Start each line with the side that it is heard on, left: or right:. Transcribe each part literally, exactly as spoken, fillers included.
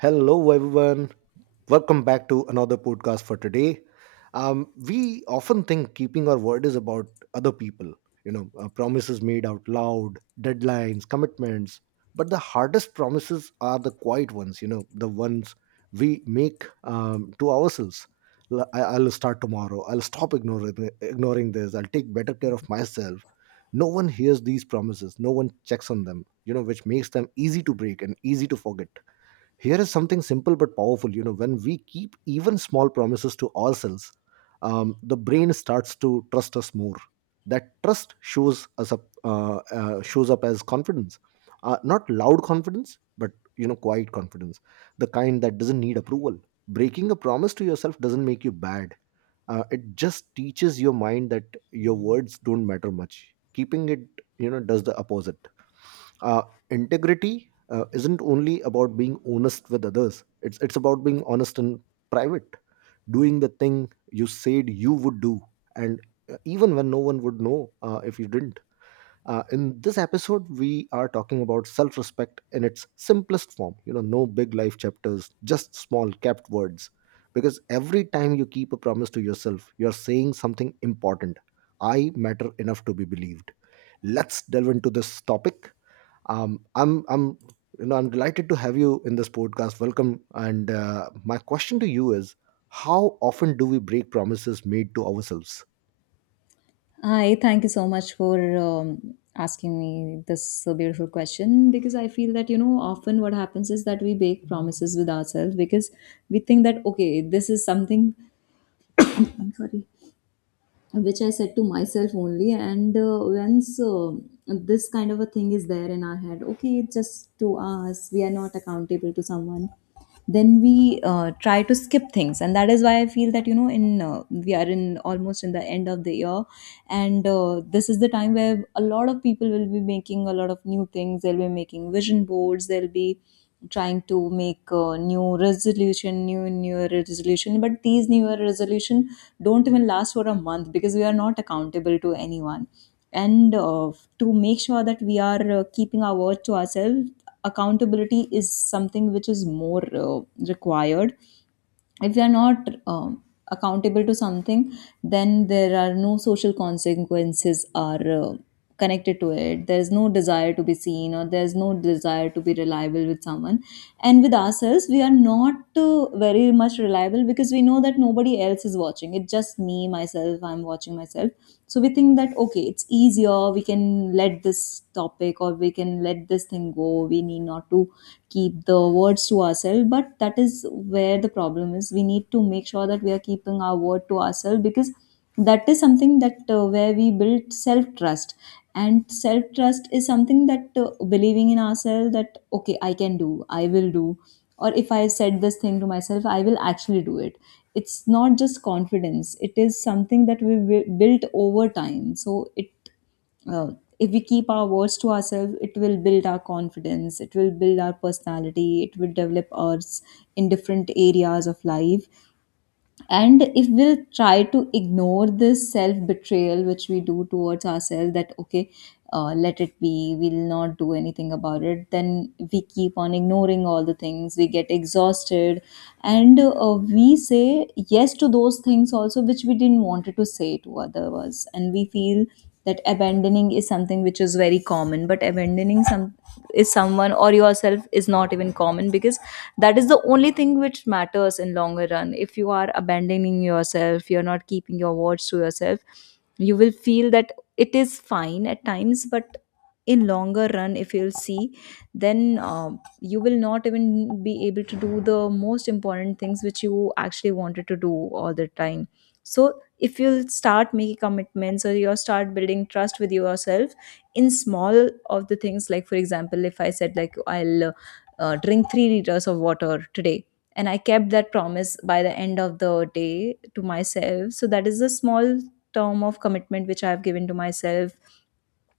right: Hello, everyone. Welcome back to another podcast for today. Um, we often think keeping our word is about other people, you know, uh, promises made out loud, deadlines, commitments. But the hardest promises are the quiet ones, you know, the ones we make um, to ourselves. L- I- I'll start tomorrow. I'll stop ignoring, ignoring this. I'll take better care of myself. No one hears these promises. No one checks on them, you know, which makes them easy to break and easy to forget. Here is something simple but powerful. You know, when we keep even small promises to ourselves, um, the brain starts to trust us more. That trust shows us up, uh, uh, shows up as confidence, uh, not loud confidence, but, you know, quiet confidence, the kind that doesn't need approval. Breaking a promise to yourself doesn't make you bad. Uh, it just teaches your mind that your words don't matter much. Keeping it, you know, does the opposite. uh, Integrity uh, isn't only about being honest with others. It's it's about being honest in private, doing the thing you said you would do, and, uh, even when no one would know uh, if you didn't. Uh, in this episode we are talking about self-respect in its simplest form, you know, no big life chapters, just small kept words, because every time you keep a promise to yourself, you're saying something important. I matter enough to be believed. Let's delve into this topic. Um, I'm I'm, you know, I'm delighted to have you in this podcast. Welcome. And, uh, my question to you is, how often do we break promises made to ourselves?
left: Hi, thank you so much for um, asking me this uh, beautiful question because I feel that, you know, often what happens is that we make promises with ourselves because we think that, okay, this is something. I'm sorry which I said to myself only. And uh, once uh, this kind of a thing is there in our head, okay, it's just to us, we are not accountable to someone, then we uh, try to skip things. And that is why I feel that, you know, in uh, we are in almost in the end of the year. And uh, this is the time where a lot of people will be making a lot of new things. They'll be making vision boards. They'll be trying to make a new resolution, new new resolution, but these new resolution don't even last for a month, because we are not accountable to anyone. And uh, to make sure that we are uh, keeping our word to ourselves, accountability is something which is more uh, required. If we are not um, accountable to something, then there are no social consequences, are uh, connected to it. There is no desire to be seen or there is no desire to be reliable with someone, and with ourselves we are not uh, very much reliable because we know that nobody else is watching. It's just me, myself, I'm watching myself. So we think that, okay, it's easier. We can let this topic or we can let this thing go. We need not to keep the words to ourselves. But that is where the problem is. We need to make sure that we are keeping our word to ourselves, because that is something that uh, where we build self trust. And self trust is something that uh, believing in ourselves that, okay, I can do, I will do, or if I said this thing to myself, I will actually do it. It's not just confidence, it is something that we will built over time. So it uh, if we keep our words to ourselves, it will build our confidence, it will build our personality, it will develop us in different areas of life. And if we'll try to ignore this self betrayal which we do towards ourselves, that, okay, uh, let it be, we'll not do anything about it, then we keep on ignoring all the things, we get exhausted. And uh, we say yes to those things also which we didn't wanted to say to others. And we feel that abandoning is something which is very common, but abandoning some is someone or yourself is not even common, because that is the only thing which matters in longer run. If you are abandoning yourself, you're not keeping your words to yourself. You will feel that it is fine at times, but in longer run if you'll see, then um, you will not even be able to do the most important things which you actually wanted to do all the time. So if you'll start making commitments or you start building trust with yourself in small of the things, like for example, if I said like i'll uh, uh, drink three liters of water today and I kept that promise by the end of the day to myself, so that is a small term of commitment which I have given to myself.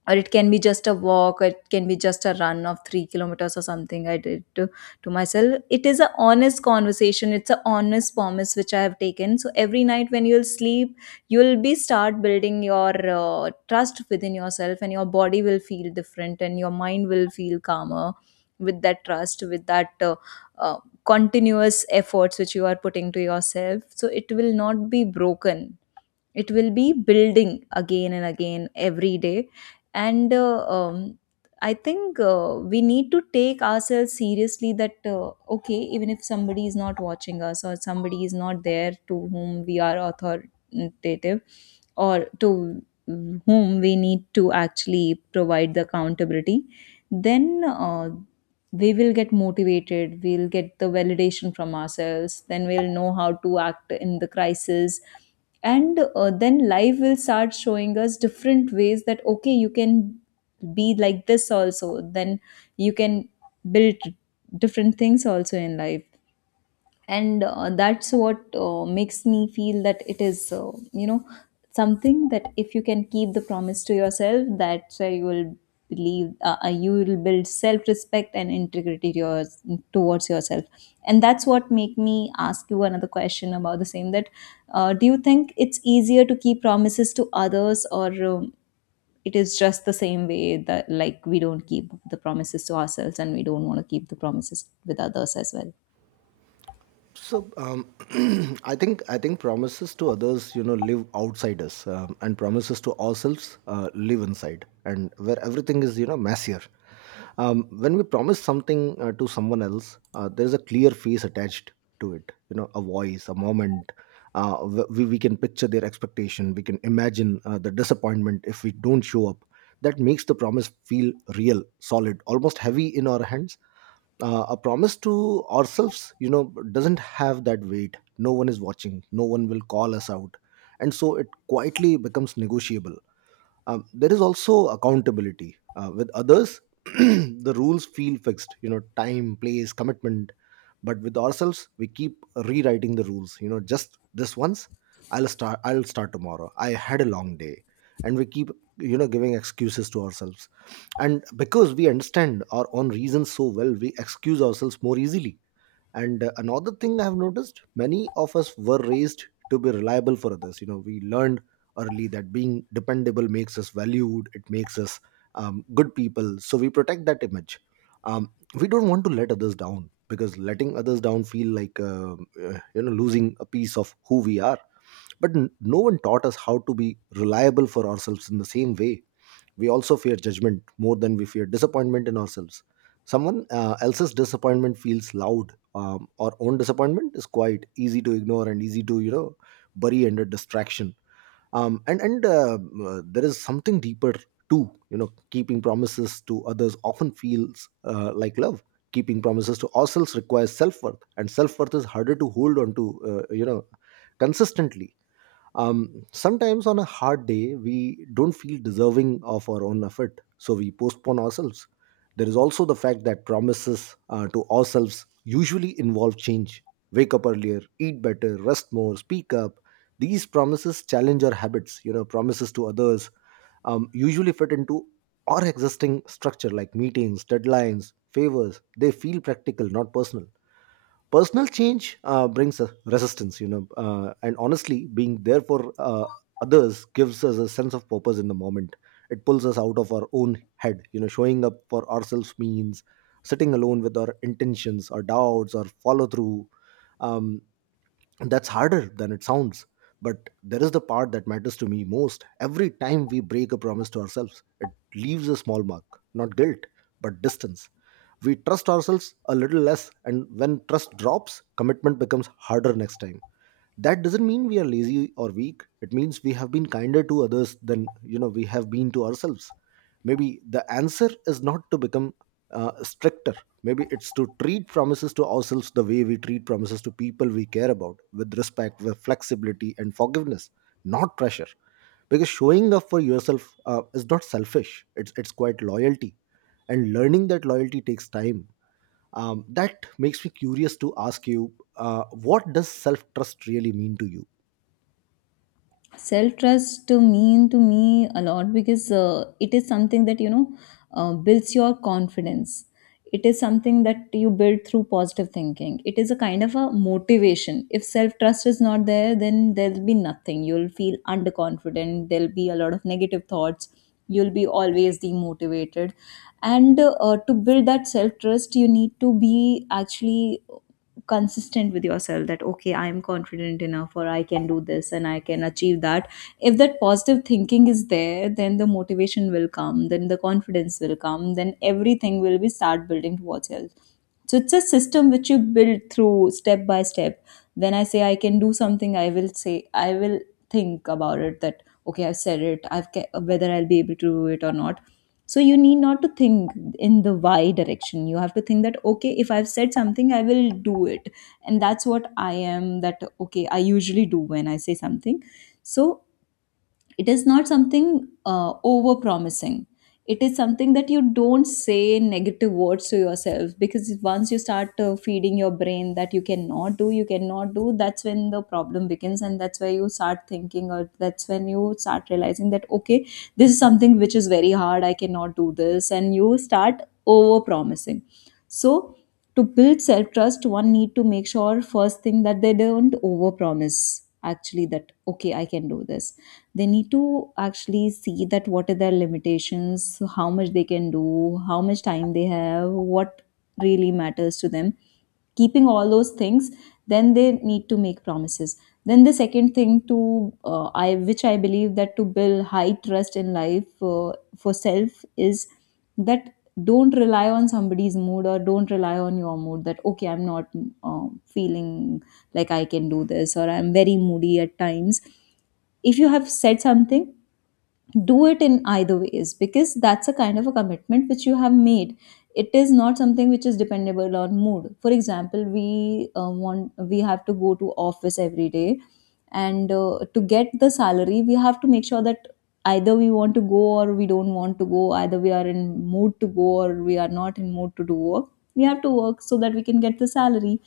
left: Or it can be just a walk, or it can be just a run of three kilometers or something I did to, to myself. It is an honest conversation, it's an honest promise which I have taken. So every night when you'll sleep, you'll be start building your uh, trust within yourself, and your body will feel different and your mind will feel calmer with that trust, with that uh, uh, continuous efforts which you are putting to yourself, so it will not be broken, it will be building again and again every day. And uh, um, I think uh, we need to take ourselves seriously, that uh, okay, even if somebody is not watching us or somebody is not there to whom we are authoritative, or to whom we need to actually provide the accountability, then uh, we will get motivated, we'll get the validation from ourselves, then we'll know how to act in the crisis. And uh, then life will start showing us different ways, that, okay, you can be like this also, then you can build different things also in life. And uh, that's what uh, makes me feel that it is, uh, you know, something that if you can keep the promise to yourself, that's where you will believe, uh, uh, you will build self-respect and integrity to yours, towards yourself. And that's what make me ask you another question about the same, that uh, do you think it's easier to keep promises to others, or um, it is just the same way that like we don't keep the promises to ourselves and we don't want to keep the promises with others as well.
right: So, um, I think I think promises to others, you know, live outside us, um, and promises to ourselves uh, live inside, and where everything is, you know, messier. Um, when we promise something uh, to someone else, uh, there is a clear face attached to it. You know, a voice, a moment. Uh, wh- we we can picture their expectation. We can imagine uh, the disappointment if we don't show up. That makes the promise feel real, solid, almost heavy in our hands. Uh, a promise to ourselves, you know, doesn't have that weight. No one is watching, no one will call us out, and so it quietly becomes negotiable. Um, there is also accountability uh, with others. The rules feel fixed, you know, time, place, commitment. But with ourselves we keep rewriting the rules, you know, just this once. I'll start i'll start tomorrow, I had a long day. And we keep, you know, giving excuses to ourselves, and because we understand our own reasons so well, we excuse ourselves more easily. And, uh, another thing I have noticed: many of us were raised to be reliable for others. You know, we learned early that being dependable makes us valued, it makes us, um, good people. So we protect that image. Um, we don't want to let others down, because letting others down feel like um, uh, you know, losing a piece of who we are. But n- no one taught us how to be reliable for ourselves in the same way. We also fear judgment more than we fear disappointment in ourselves. Someone uh, else's disappointment feels loud. Um, our own disappointment is quite easy to ignore and easy to, you know, bury under distraction. Um, and and uh, uh, There is something deeper too. You know, keeping promises to others often feels uh, like love. Keeping promises to ourselves requires self worth, and self worth is harder to hold on to. Uh, you know, consistently. Um, sometimes on a hard day, we don't feel deserving of our own effort, so we postpone ourselves. There is also the fact that promises uh, to ourselves usually involve change. Wake up earlier, eat better, rest more, speak up. These promises challenge our habits. You know, promises to others um, usually fit into our existing structure, like meetings, deadlines, favors. They feel practical, not personal. Personal change uh, brings a resistance, you know. Uh, and honestly, being there for uh, others gives us a sense of purpose in the moment. It pulls us out of our own head. You know, showing up for ourselves means sitting alone with our intentions, our doubts, our follow through. um, that's harder than it sounds. But there is the part that matters to me most: every time we break a promise to ourselves, it leaves a small mark, not guilt but distance. We trust ourselves a little less, and when trust drops, commitment becomes harder next time. That doesn't mean we are lazy or weak. It means we have been kinder to others than, you know, we have been to ourselves. Maybe the answer is not to become, uh, stricter. Maybe it's to treat promises to ourselves the way we treat promises to people we care about: with respect, with flexibility and forgiveness, not pressure. Because showing up for yourself uh, is not selfish. It's it's quite loyalty, and learning that loyalty takes time. Um, that makes me curious to ask you, uh, what does self trust really mean to you?
left: Self trust to mean to me a lot, because uh, it is something that, you know, uh, builds your confidence. It is something that you build through positive thinking. It is a kind of a motivation. If self trust is not there, then there'll be nothing, you'll feel underconfident, there'll be a lot of negative thoughts, you'll be always demotivated. And uh, to build that self trust, you need to be actually consistent with yourself, that, okay, I am confident enough, or I can do this and I can achieve that. If that positive thinking is there, then the motivation will come, then the confidence will come, then everything will be start building towards health. So it's a system which you build through step by step. When I say I can do something, I will say I will think about it, that, okay, I've said it, i've ca- whether I'll be able to do it or not. So you need not to think in the why direction. You have to think that, okay, if I've said something, I will do it. And that's what I am, that, okay, I usually do when I say something. So it is not something uh, over promising. It is something that you don't say negative words to yourself, because once you start uh, feeding your brain that you cannot do, you cannot do, that's when the problem begins, and that's where you start thinking, or that's when you start realizing that, okay, this is something which is very hard, I cannot do this, and you start over promising. So to build self trust, one need to make sure first thing that they don't over promise, actually, that, okay, I can do this. They need to actually see that what are their limitations, how much they can do, how much time they have, what really matters to them. Keeping all those things, then they need to make promises. Then the second thing to, uh, I which I believe that to build high trust in life, uh, for self is that don't rely on somebody's mood, or don't rely on your mood, that, okay, I'm not uh, feeling like I can do this, or I'm very moody at times. If you have said something, do it in either ways, because that's a kind of a commitment which you have made. It is not something which is dependable on mood. For example, we uh, want we have to go to office every day, and uh, to get the salary we have to make sure that either we want to go or we don't want to go, either we are in mood to go or we are not in mood to do work, we have to work so that we can get the salary.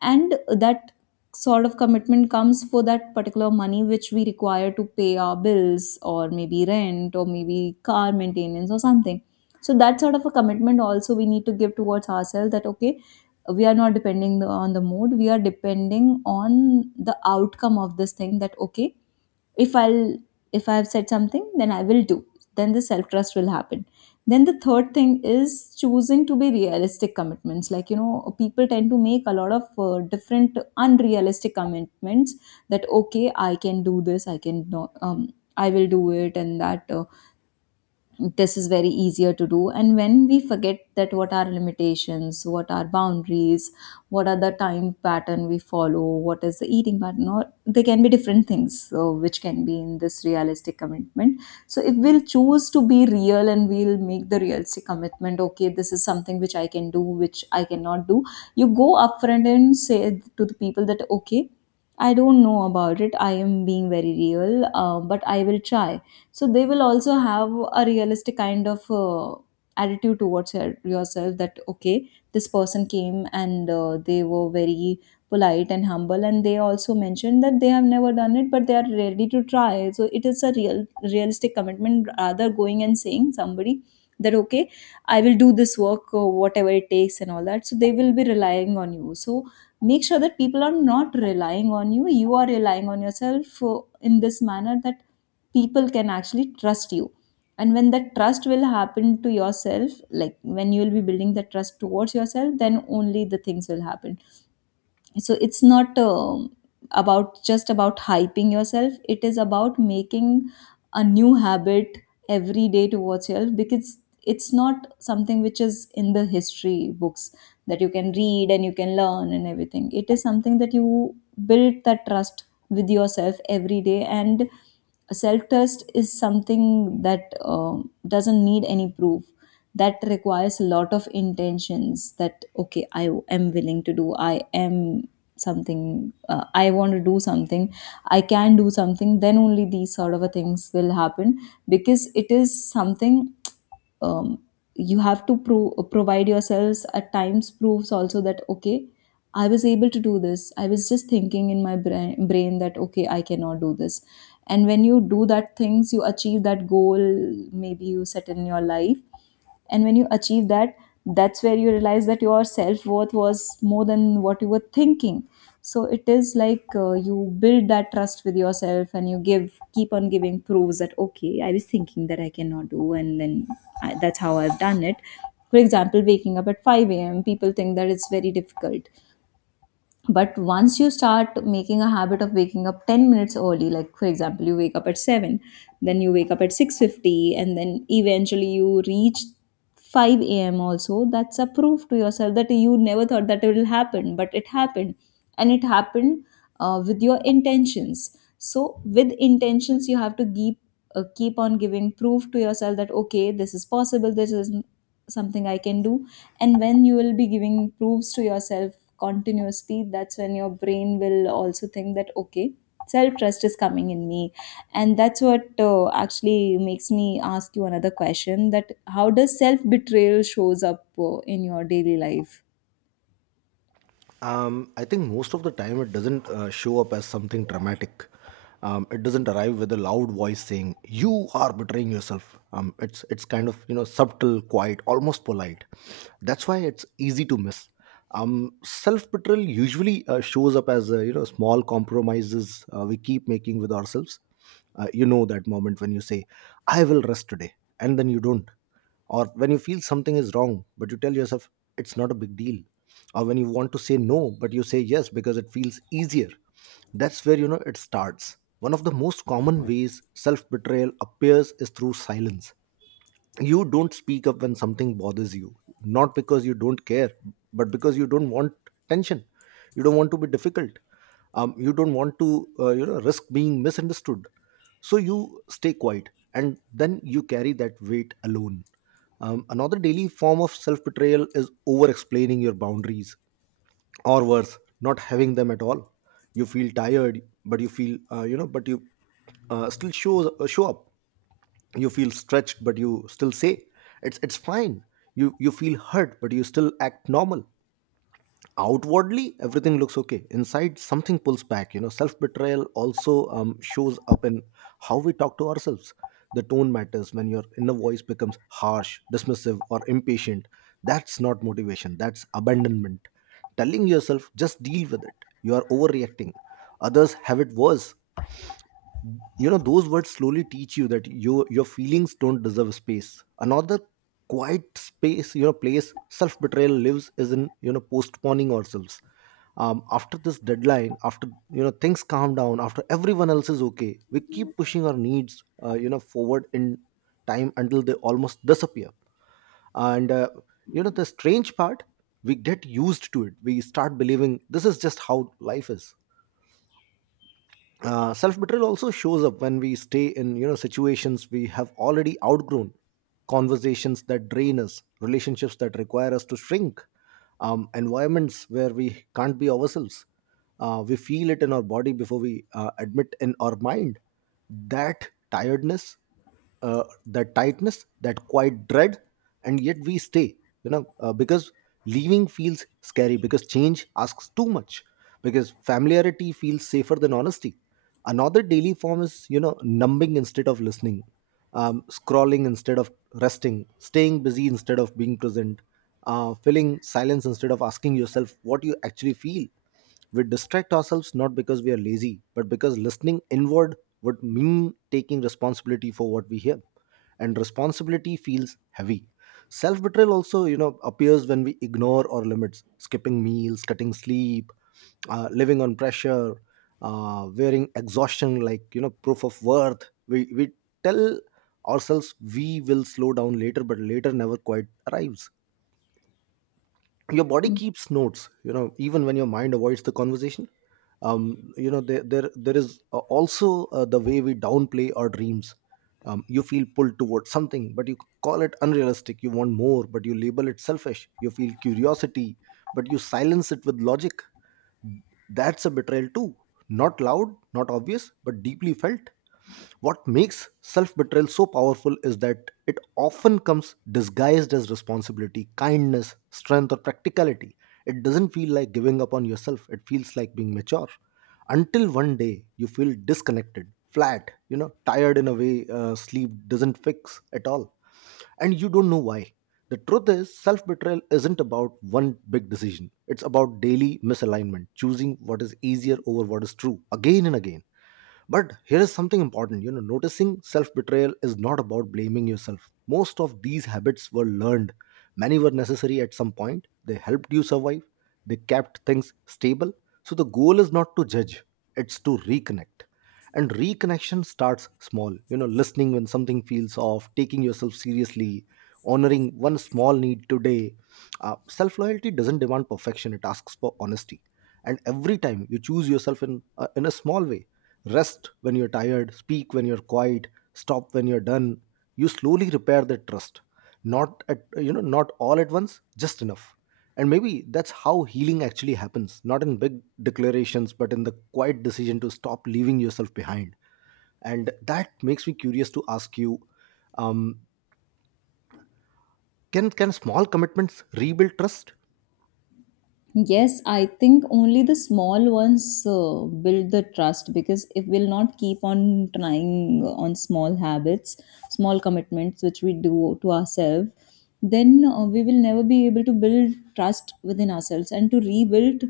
left: And that sort of commitment comes for that particular money which we require to pay our bills, or maybe rent, or maybe car maintenance or something. So that sort of a commitment also we need to give towards ourselves, that, okay, we are not depending the- on the mood, we are depending on the outcome of this thing, that, okay, if I'll, if I've said something, then I will do, then the self trust will happen. Then the third thing is choosing to be realistic commitments, like, you know, people tend to make a lot of uh, different unrealistic commitments, that, okay, I can do this, I can no- um, I will do it, and that uh, this is very easier to do, and when we forget that what are limitations, what are boundaries, what are the time pattern we follow, what is the eating pattern, or there can be different things, so, which can be in this realistic commitment. So if we'll choose to be real and we'll make the realistic commitment, okay, this is something which I can do, which I cannot do, you go upfront and say to the people that, okay, I don't know about it. I am being very real, uh, but I will try. So they will also have a realistic kind of uh, attitude towards your- yourself, that okay, this person came and, uh, they were very polite and humble, and they also mentioned that they have never done it but they are ready to try. So it is a real realistic commitment, rather going and saying somebody that, okay, I will do this work or whatever it takes and all that, so they will be relying on you. So make sure that people are not relying on you, you are relying on yourself, uh, in this manner that people can actually trust you. And when that trust will happen to yourself, like when you will be building the trust towards yourself, then only the things will happen. So it's not, um about, just about hyping yourself, it is about making a new habit every day towards yourself, because it's not something which is in the history books that you can read and you can learn and everything. It is something that you build that trust with yourself every day. And self trust is something that um, doesn't need any proof. That requires a lot of intentions, that okay, I am willing to do, I am something, uh, I want to do something, I can do something, then only these sort of a things will happen, because it is something. um, you have to pro- provide yourselves at times proves also, that okay, I was able to do this. I was just thinking in my brain, brain that, okay, I cannot do this. And when you do that things, you achieve that goal maybe you set in your life. And when you achieve that, that's where you realize that your self-worth was more than what you were thinking. So it is like uh, you build that trust with yourself, and you give keep on giving proofs that, okay, I was thinking that I cannot do, and then I, that's how I've done it. For example, waking up at five a.m., people think that it's very difficult, but once you start making a habit of waking up ten minutes early, like, for example, you wake up at seven, then you wake up at six fifty, and then eventually you reach five a m also. That's a proof to yourself that you never thought that it will happen, but it happened. And it happened, uh, with your intentions. So with intentions, you have to keep uh, keep on giving proof to yourself that, okay, this is possible, this is something I can do. And when you will be giving proofs to yourself continuously, that's when your brain will also think that, okay, self trust is coming in me. And that's what uh, actually makes me ask you another question, that how does self betrayal shows up uh, in your daily life?
right: Um, I think most of the time it doesn't uh, show up as something dramatic. Um, it doesn't arrive with a loud voice saying you are betraying yourself. Um, it's it's kind of, you know, subtle, quiet, almost polite. That's why it's easy to miss. Um, Self betrayal usually uh, shows up as, uh, you know, small compromises uh, we keep making with ourselves. Uh, you know, that moment when you say I will rest today, and then you don't. Or when you feel something is wrong but you tell yourself it's not a big deal. Or when you want to say no but you say yes because it feels easier. That's where, you know, it starts. One of the most common ways self betrayal appears is through silence. You don't speak up when something bothers you, not because you don't care but because you don't want tension. You don't want to be difficult. Um, you don't want to, uh, you know, risk being misunderstood. So you stay quiet, and then you carry that weight alone. Um, another daily form of self betrayal is over explaining your boundaries, or worse, not having them at all. You feel tired but you feel, uh, you know, but you uh, still shows uh, show up. You feel stretched but you still say it's it's fine. You you feel hurt but you still act normal. Outwardly everything looks okay, inside something pulls back. You know, self betrayal also, um, shows up in how we talk to ourselves. The tone matters. When your inner voice becomes harsh, dismissive or impatient, that's not motivation, that's abandonment. Telling yourself just deal with it, you are overreacting, others have it worse, you know, those words slowly teach you that you, your feelings don't deserve space. Another quiet space, you know, place self betrayal lives is in, you know, postponing ourselves. Um, after this deadline, after, you know, things calm down, after everyone else is okay, we keep pushing our needs, uh, you know, forward in time until they almost disappear. And, uh, you know, the strange part: we get used to it. We start believing this is just how life is. Uh, self betrayal also shows up when we stay in, you know, situations we have already outgrown, conversations that drain us, relationships that require us to shrink, um, environments where we can't be ourselves. Uh, we feel it in our body before we uh, admit in our mind, that tiredness, uh, that tightness, that quiet dread. And yet we stay, you know, uh, because leaving feels scary, because change asks too much, because familiarity feels safer than honesty. Another daily form is, you know, numbing instead of listening. Um, scrolling instead of resting, staying busy instead of being present, uh, filling silence instead of asking yourself what you actually feel. We distract ourselves not because we are lazy but because listening inward would mean taking responsibility for what we hear, and responsibility feels heavy. Self betrayal also, you know, appears when we ignore our limits: skipping meals, cutting sleep, uh, living on pressure, uh, wearing exhaustion like, you know, proof of worth. We, we tell ourselves we will slow down later, but later never quite arrives. Your body keeps notes, you know, even when your mind avoids the conversation. Um, you know, there there, there is, uh, also, uh, the way we downplay our dreams. Um, you feel pulled towards something but you call it unrealistic. You want more but you label it selfish. You feel curiosity but you silence it with logic. That's a betrayal too, not loud, not obvious, but deeply felt. What makes self betrayal so powerful is that it often comes disguised as responsibility, kindness, strength or practicality. It doesn't feel like giving up on yourself It feels like being mature. Until one day you feel disconnected, flat, you know tired in a way uh, sleep doesn't fix at all. And you don't know why. The truth is, self betrayal isn't about one big decision. It's about daily misalignment, choosing what is easier over what is true, again and again. But here is something important. You know, noticing self betrayal is not about blaming yourself. Most of these habits were learned, many were necessary at some point. They helped you survive, they kept things stable. So the goal is not to judge, it's to reconnect. And reconnection starts small, you know, listening when something feels off, taking yourself seriously, honoring one small need today. Uh, self loyalty doesn't demand perfection, it asks for honesty. And every time you choose yourself in, uh, in a small way, rest when you're tired, speak when you're quiet, stop when you're done, you slowly repair that trust. Not at you know, not all at once, just enough. And maybe that's how healing actually happens, not in big declarations, but in the quiet decision to stop leaving yourself behind. And that makes me curious to ask you, um, can can small commitments rebuild trust?
left: Yes, I think only the small ones uh, build the trust, because if we'll not keep on trying on small habits, small commitments which we do to ourselves, then uh, we will never be able to build trust within ourselves. And to rebuild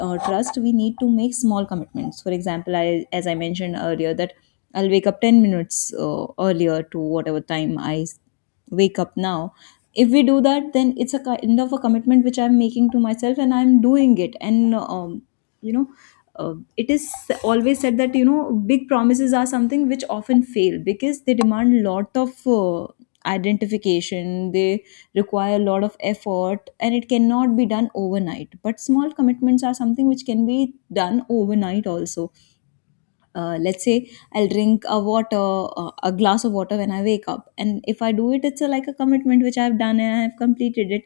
left: uh, trust, we need to make small commitments. For example, I, as I mentioned earlier, that I'll wake up ten minutes uh, earlier to whatever time I wake up now. If we do that, then it's a kind of a commitment which I'm making to myself, and I'm doing it. And um, you know, uh, it is always said that, you know, big promises are something which often fail because they demand lot of uh, identification, they require a lot of effort, and it cannot be done overnight. But small commitments are something which can be done overnight also. Uh, let's say I'll drink a water uh, a glass of water when I wake up, and if I do it, it's a, like a commitment which I've done, and I've completed it.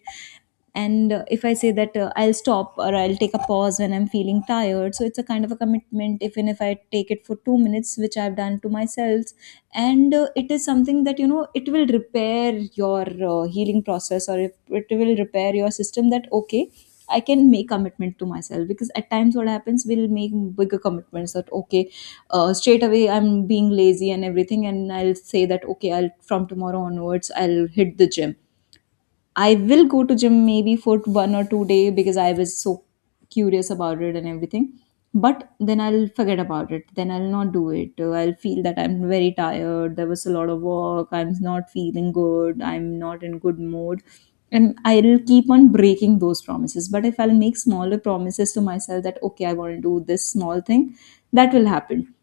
left: And uh, if I say that uh, I'll stop, or I'll take a pause when I'm feeling tired, so it's a kind of a commitment, even if I take it for two minutes, which I've done to myself. And uh, it is something that, you know, it will repair your uh, healing process, or if it will repair your system, that okay, I can make commitment to myself. Because at times what happens, we'll make bigger commitments, that okay, uh, straight away I'm being lazy and everything, and I'll say that, okay, I'll from tomorrow onwards I'll hit the gym. I will go to gym maybe for one or two day, because I was so curious about it and everything. But then I'll forget about it. Then I'll not do it. Uh, I'll feel that I'm very tired. There was a lot of work. I'm not feeling good. I'm not in good mood. And I'll keep on breaking those promises. But if I'll make smaller promises to myself that, okay, I want to do this small thing, that will happen,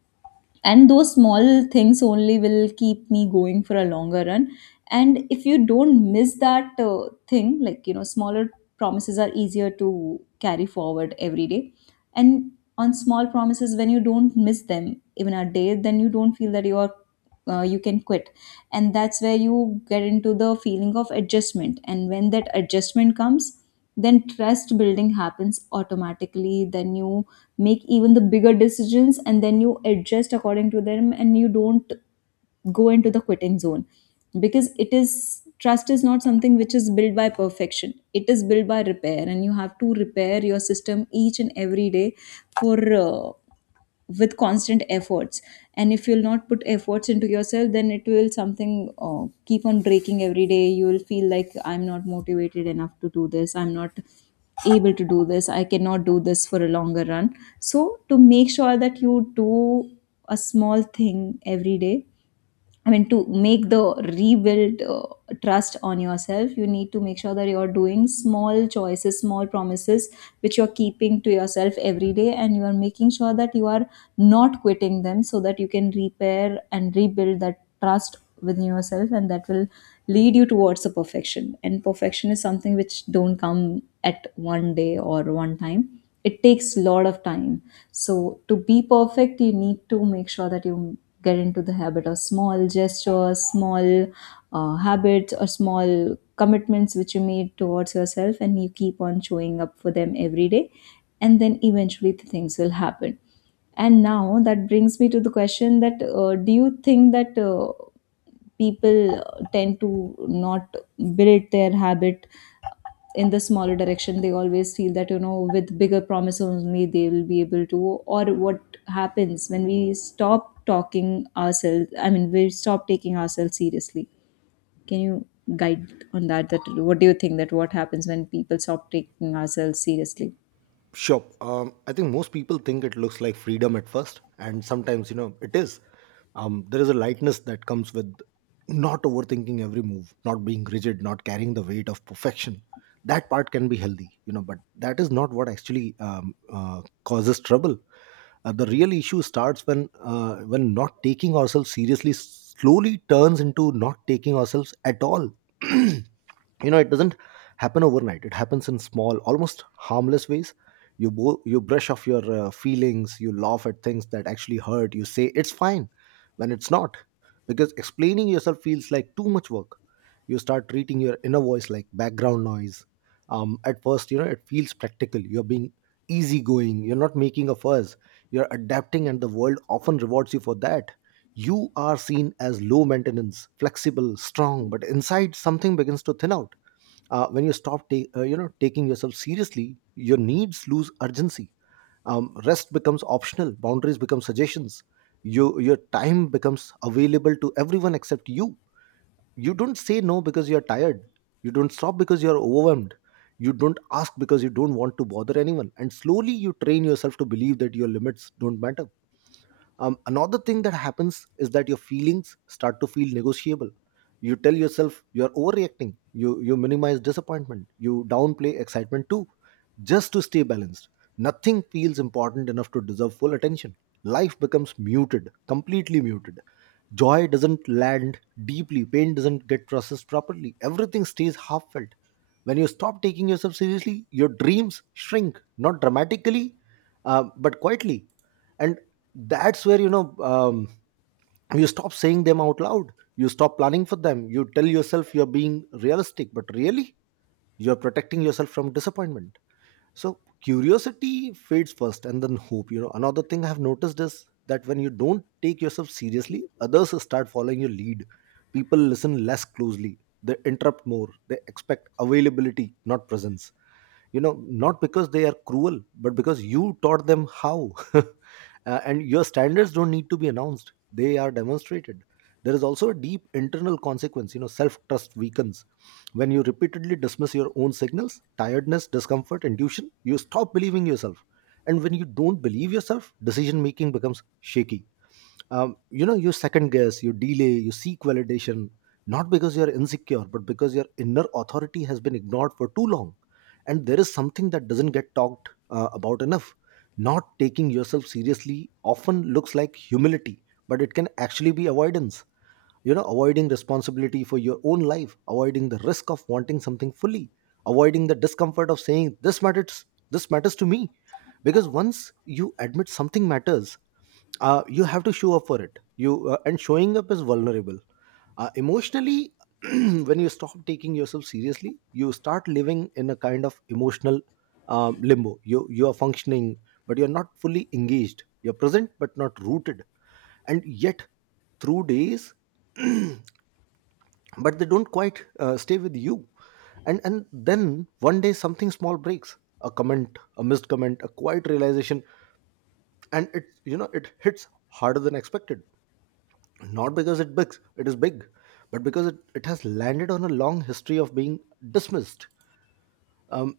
left: and those small things only will keep me going for a longer run. And if you don't miss that uh, thing, like, you know, smaller promises are easier to carry forward every day. And on small promises, when you don't miss them even a day, then you don't feel that you are uh, you can quit. And that's where you get into the feeling of adjustment, and when that adjustment comes, then trust building happens automatically. Then you make even the bigger decisions, and then you adjust according to them, and you don't go into the quitting zone, because it is trust is not something which is built by perfection, it is built by repair, and you have to repair your system each and every day, for uh, with constant efforts. And if you'll not put efforts into yourself, then it will something uh, keep on breaking every day. You will feel like I'm not motivated enough to do this, I'm not able to do this, I cannot do this for a longer run. So to make sure that you do a small thing every day, I mean, to make the rebuild uh, trust on yourself, you need to make sure that you're doing small choices, small promises, which you're keeping to yourself every day, and you are making sure that you are not quitting them, so that you can repair and rebuild that trust within yourself, and that will lead you towards the perfection. And perfection is something which don't come at one day or one time. It takes a lot of time. So to be perfect, you need to make sure that you get into the habit of small gestures, small uh, habits, or small commitments which you made towards yourself, and you keep on showing up for them every day. And then eventually, the things will happen. And now that brings me to the question, that uh, do you think that uh, people uh, tend to not build their habit in the smaller direction, they always feel that, you know, with bigger promises only they will be able to. Or what happens when we stop talking ourselves, I mean, we stop taking ourselves seriously. Can you guide on that, that what do you think, that what happens when people stop taking ourselves seriously?
right: Sure. Um, I think most people think it looks like freedom at first, and sometimes you know it is. Um, there is a lightness that comes with not overthinking every move, not being rigid, not carrying the weight of perfection. That part can be healthy, you know, but that is not what actually um, uh, causes trouble. Uh, the real issue starts when uh, when not taking ourselves seriously slowly turns into not taking ourselves at all. You know, it doesn't happen overnight. It happens in small, almost harmless ways. You bo- you brush off your uh, feelings. You laugh at things that actually hurt. You say it's fine when it's not, because explaining yourself feels like too much work. You start treating your inner voice like background noise. Um, at first, you know, it feels practical. You're being easygoing, you're not making a fuss, you're adapting, and the world often rewards you for that. You are seen as low maintenance, flexible, strong, but inside something begins to thin out. Uh, when you stop ta- uh, you know, taking yourself seriously, your needs lose urgency. Um, rest becomes optional, boundaries become suggestions. You, your time becomes available to everyone except you. You don't say no because you're tired, you don't stop because you're overwhelmed, you don't ask because you don't want to bother anyone, and slowly you train yourself to believe that your limits don't matter. Um, another thing that happens is that your feelings start to feel negotiable. You tell yourself you're overreacting. You you minimize disappointment. You downplay excitement too, just to stay balanced. Nothing feels important enough to deserve full attention. Life becomes muted, completely muted. Joy doesn't land deeply. Pain doesn't get processed properly. Everything stays half felt. When you stop taking yourself seriously, your dreams shrink, not dramatically, uh, but quietly. And that's where, you know, um, you stop saying them out loud, you stop planning for them, you tell yourself you're being realistic, but really you're protecting yourself from disappointment. So curiosity fades first, and then hope. You know, another thing I've noticed is that when you don't take yourself seriously, others start following your lead. People listen less closely, they interrupt more, they expect availability, not presence. You know, not because they are cruel, but because you taught them how. Uh, and your standards don't need to be announced, they are demonstrated. There is also a deep internal consequence. You know, self trust weakens when you repeatedly dismiss your own signals, tiredness, discomfort, intuition. You stop believing yourself, and when you don't believe yourself, decision making becomes shaky. Um, you know, you second guess, you delay, you seek validation, not because you're insecure, but because your inner authority has been ignored for too long. And there is something that doesn't get talked uh, about enough. Not taking yourself seriously often looks like humility, but it can actually be avoidance. You know, avoiding responsibility for your own life, avoiding the risk of wanting something fully, avoiding the discomfort of saying this matters, this matters to me. Because once you admit something matters, uh, you have to show up for it. You uh, And showing up is vulnerable, uh, emotionally. When you stop taking yourself seriously, you start living in a kind of emotional um, limbo. You you are functioning, but you're not fully engaged. You're present, but not rooted. And yet through days, but they don't quite uh, stay with you. And and then one day something small breaks, a comment, a missed comment, a quiet realization, and it, you know, it hits harder than expected. Not because it big it is big, but because it, it has landed on a long history of being dismissed. um,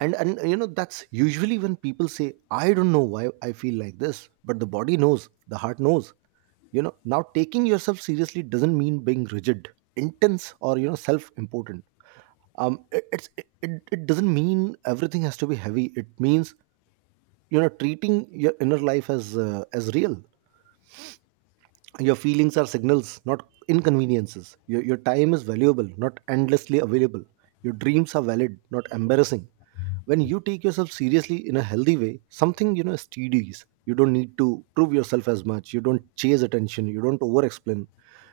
right: and and you know, that's usually when people say, I don't know why I feel like this. But the body knows, the heart knows. You know, now taking yourself seriously doesn't mean being rigid, intense, or, you know, self important. Um it, it's it, it it doesn't mean everything has to be heavy. It means, you know, treating your inner life as uh, as real. Your feelings are signals, not inconveniences. Your, your time is valuable, not endlessly available. Your dreams are valid, not embarrassing. When you take yourself seriously in a healthy way, something, you know, steadies. You don't need to prove yourself as much, you don't chase attention, you don't over explain.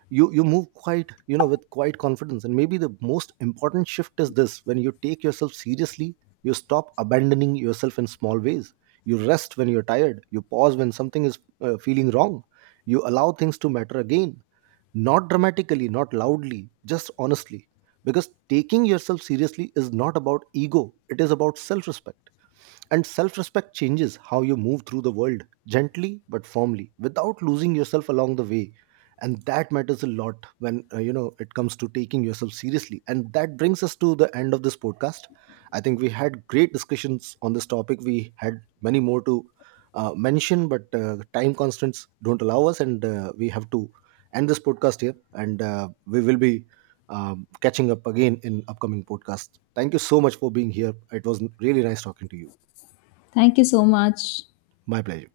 right: You you move quite, you know, with quite confidence. And maybe the most important shift is this: when you take yourself seriously, you stop abandoning yourself in small ways. You rest when you're tired, you pause when something is uh, feeling wrong, you allow things to matter again, not dramatically, not loudly, just honestly. Because taking yourself seriously is not about ego, it is about self respect. And self respect changes how you move through the world, gently but firmly, without losing yourself along the way. And that matters a lot when, uh, you know, it comes to taking yourself seriously. And that brings us to the end of this podcast. I think we had great discussions on this topic. We had many more to uh, mention, but uh, time constraints don't allow us, and uh, we have to end this podcast here. And uh, we will be um, catching up again in upcoming podcasts. Thank you so much for being here. It was really nice talking to you.
left: Thank you so much.
right: My pleasure.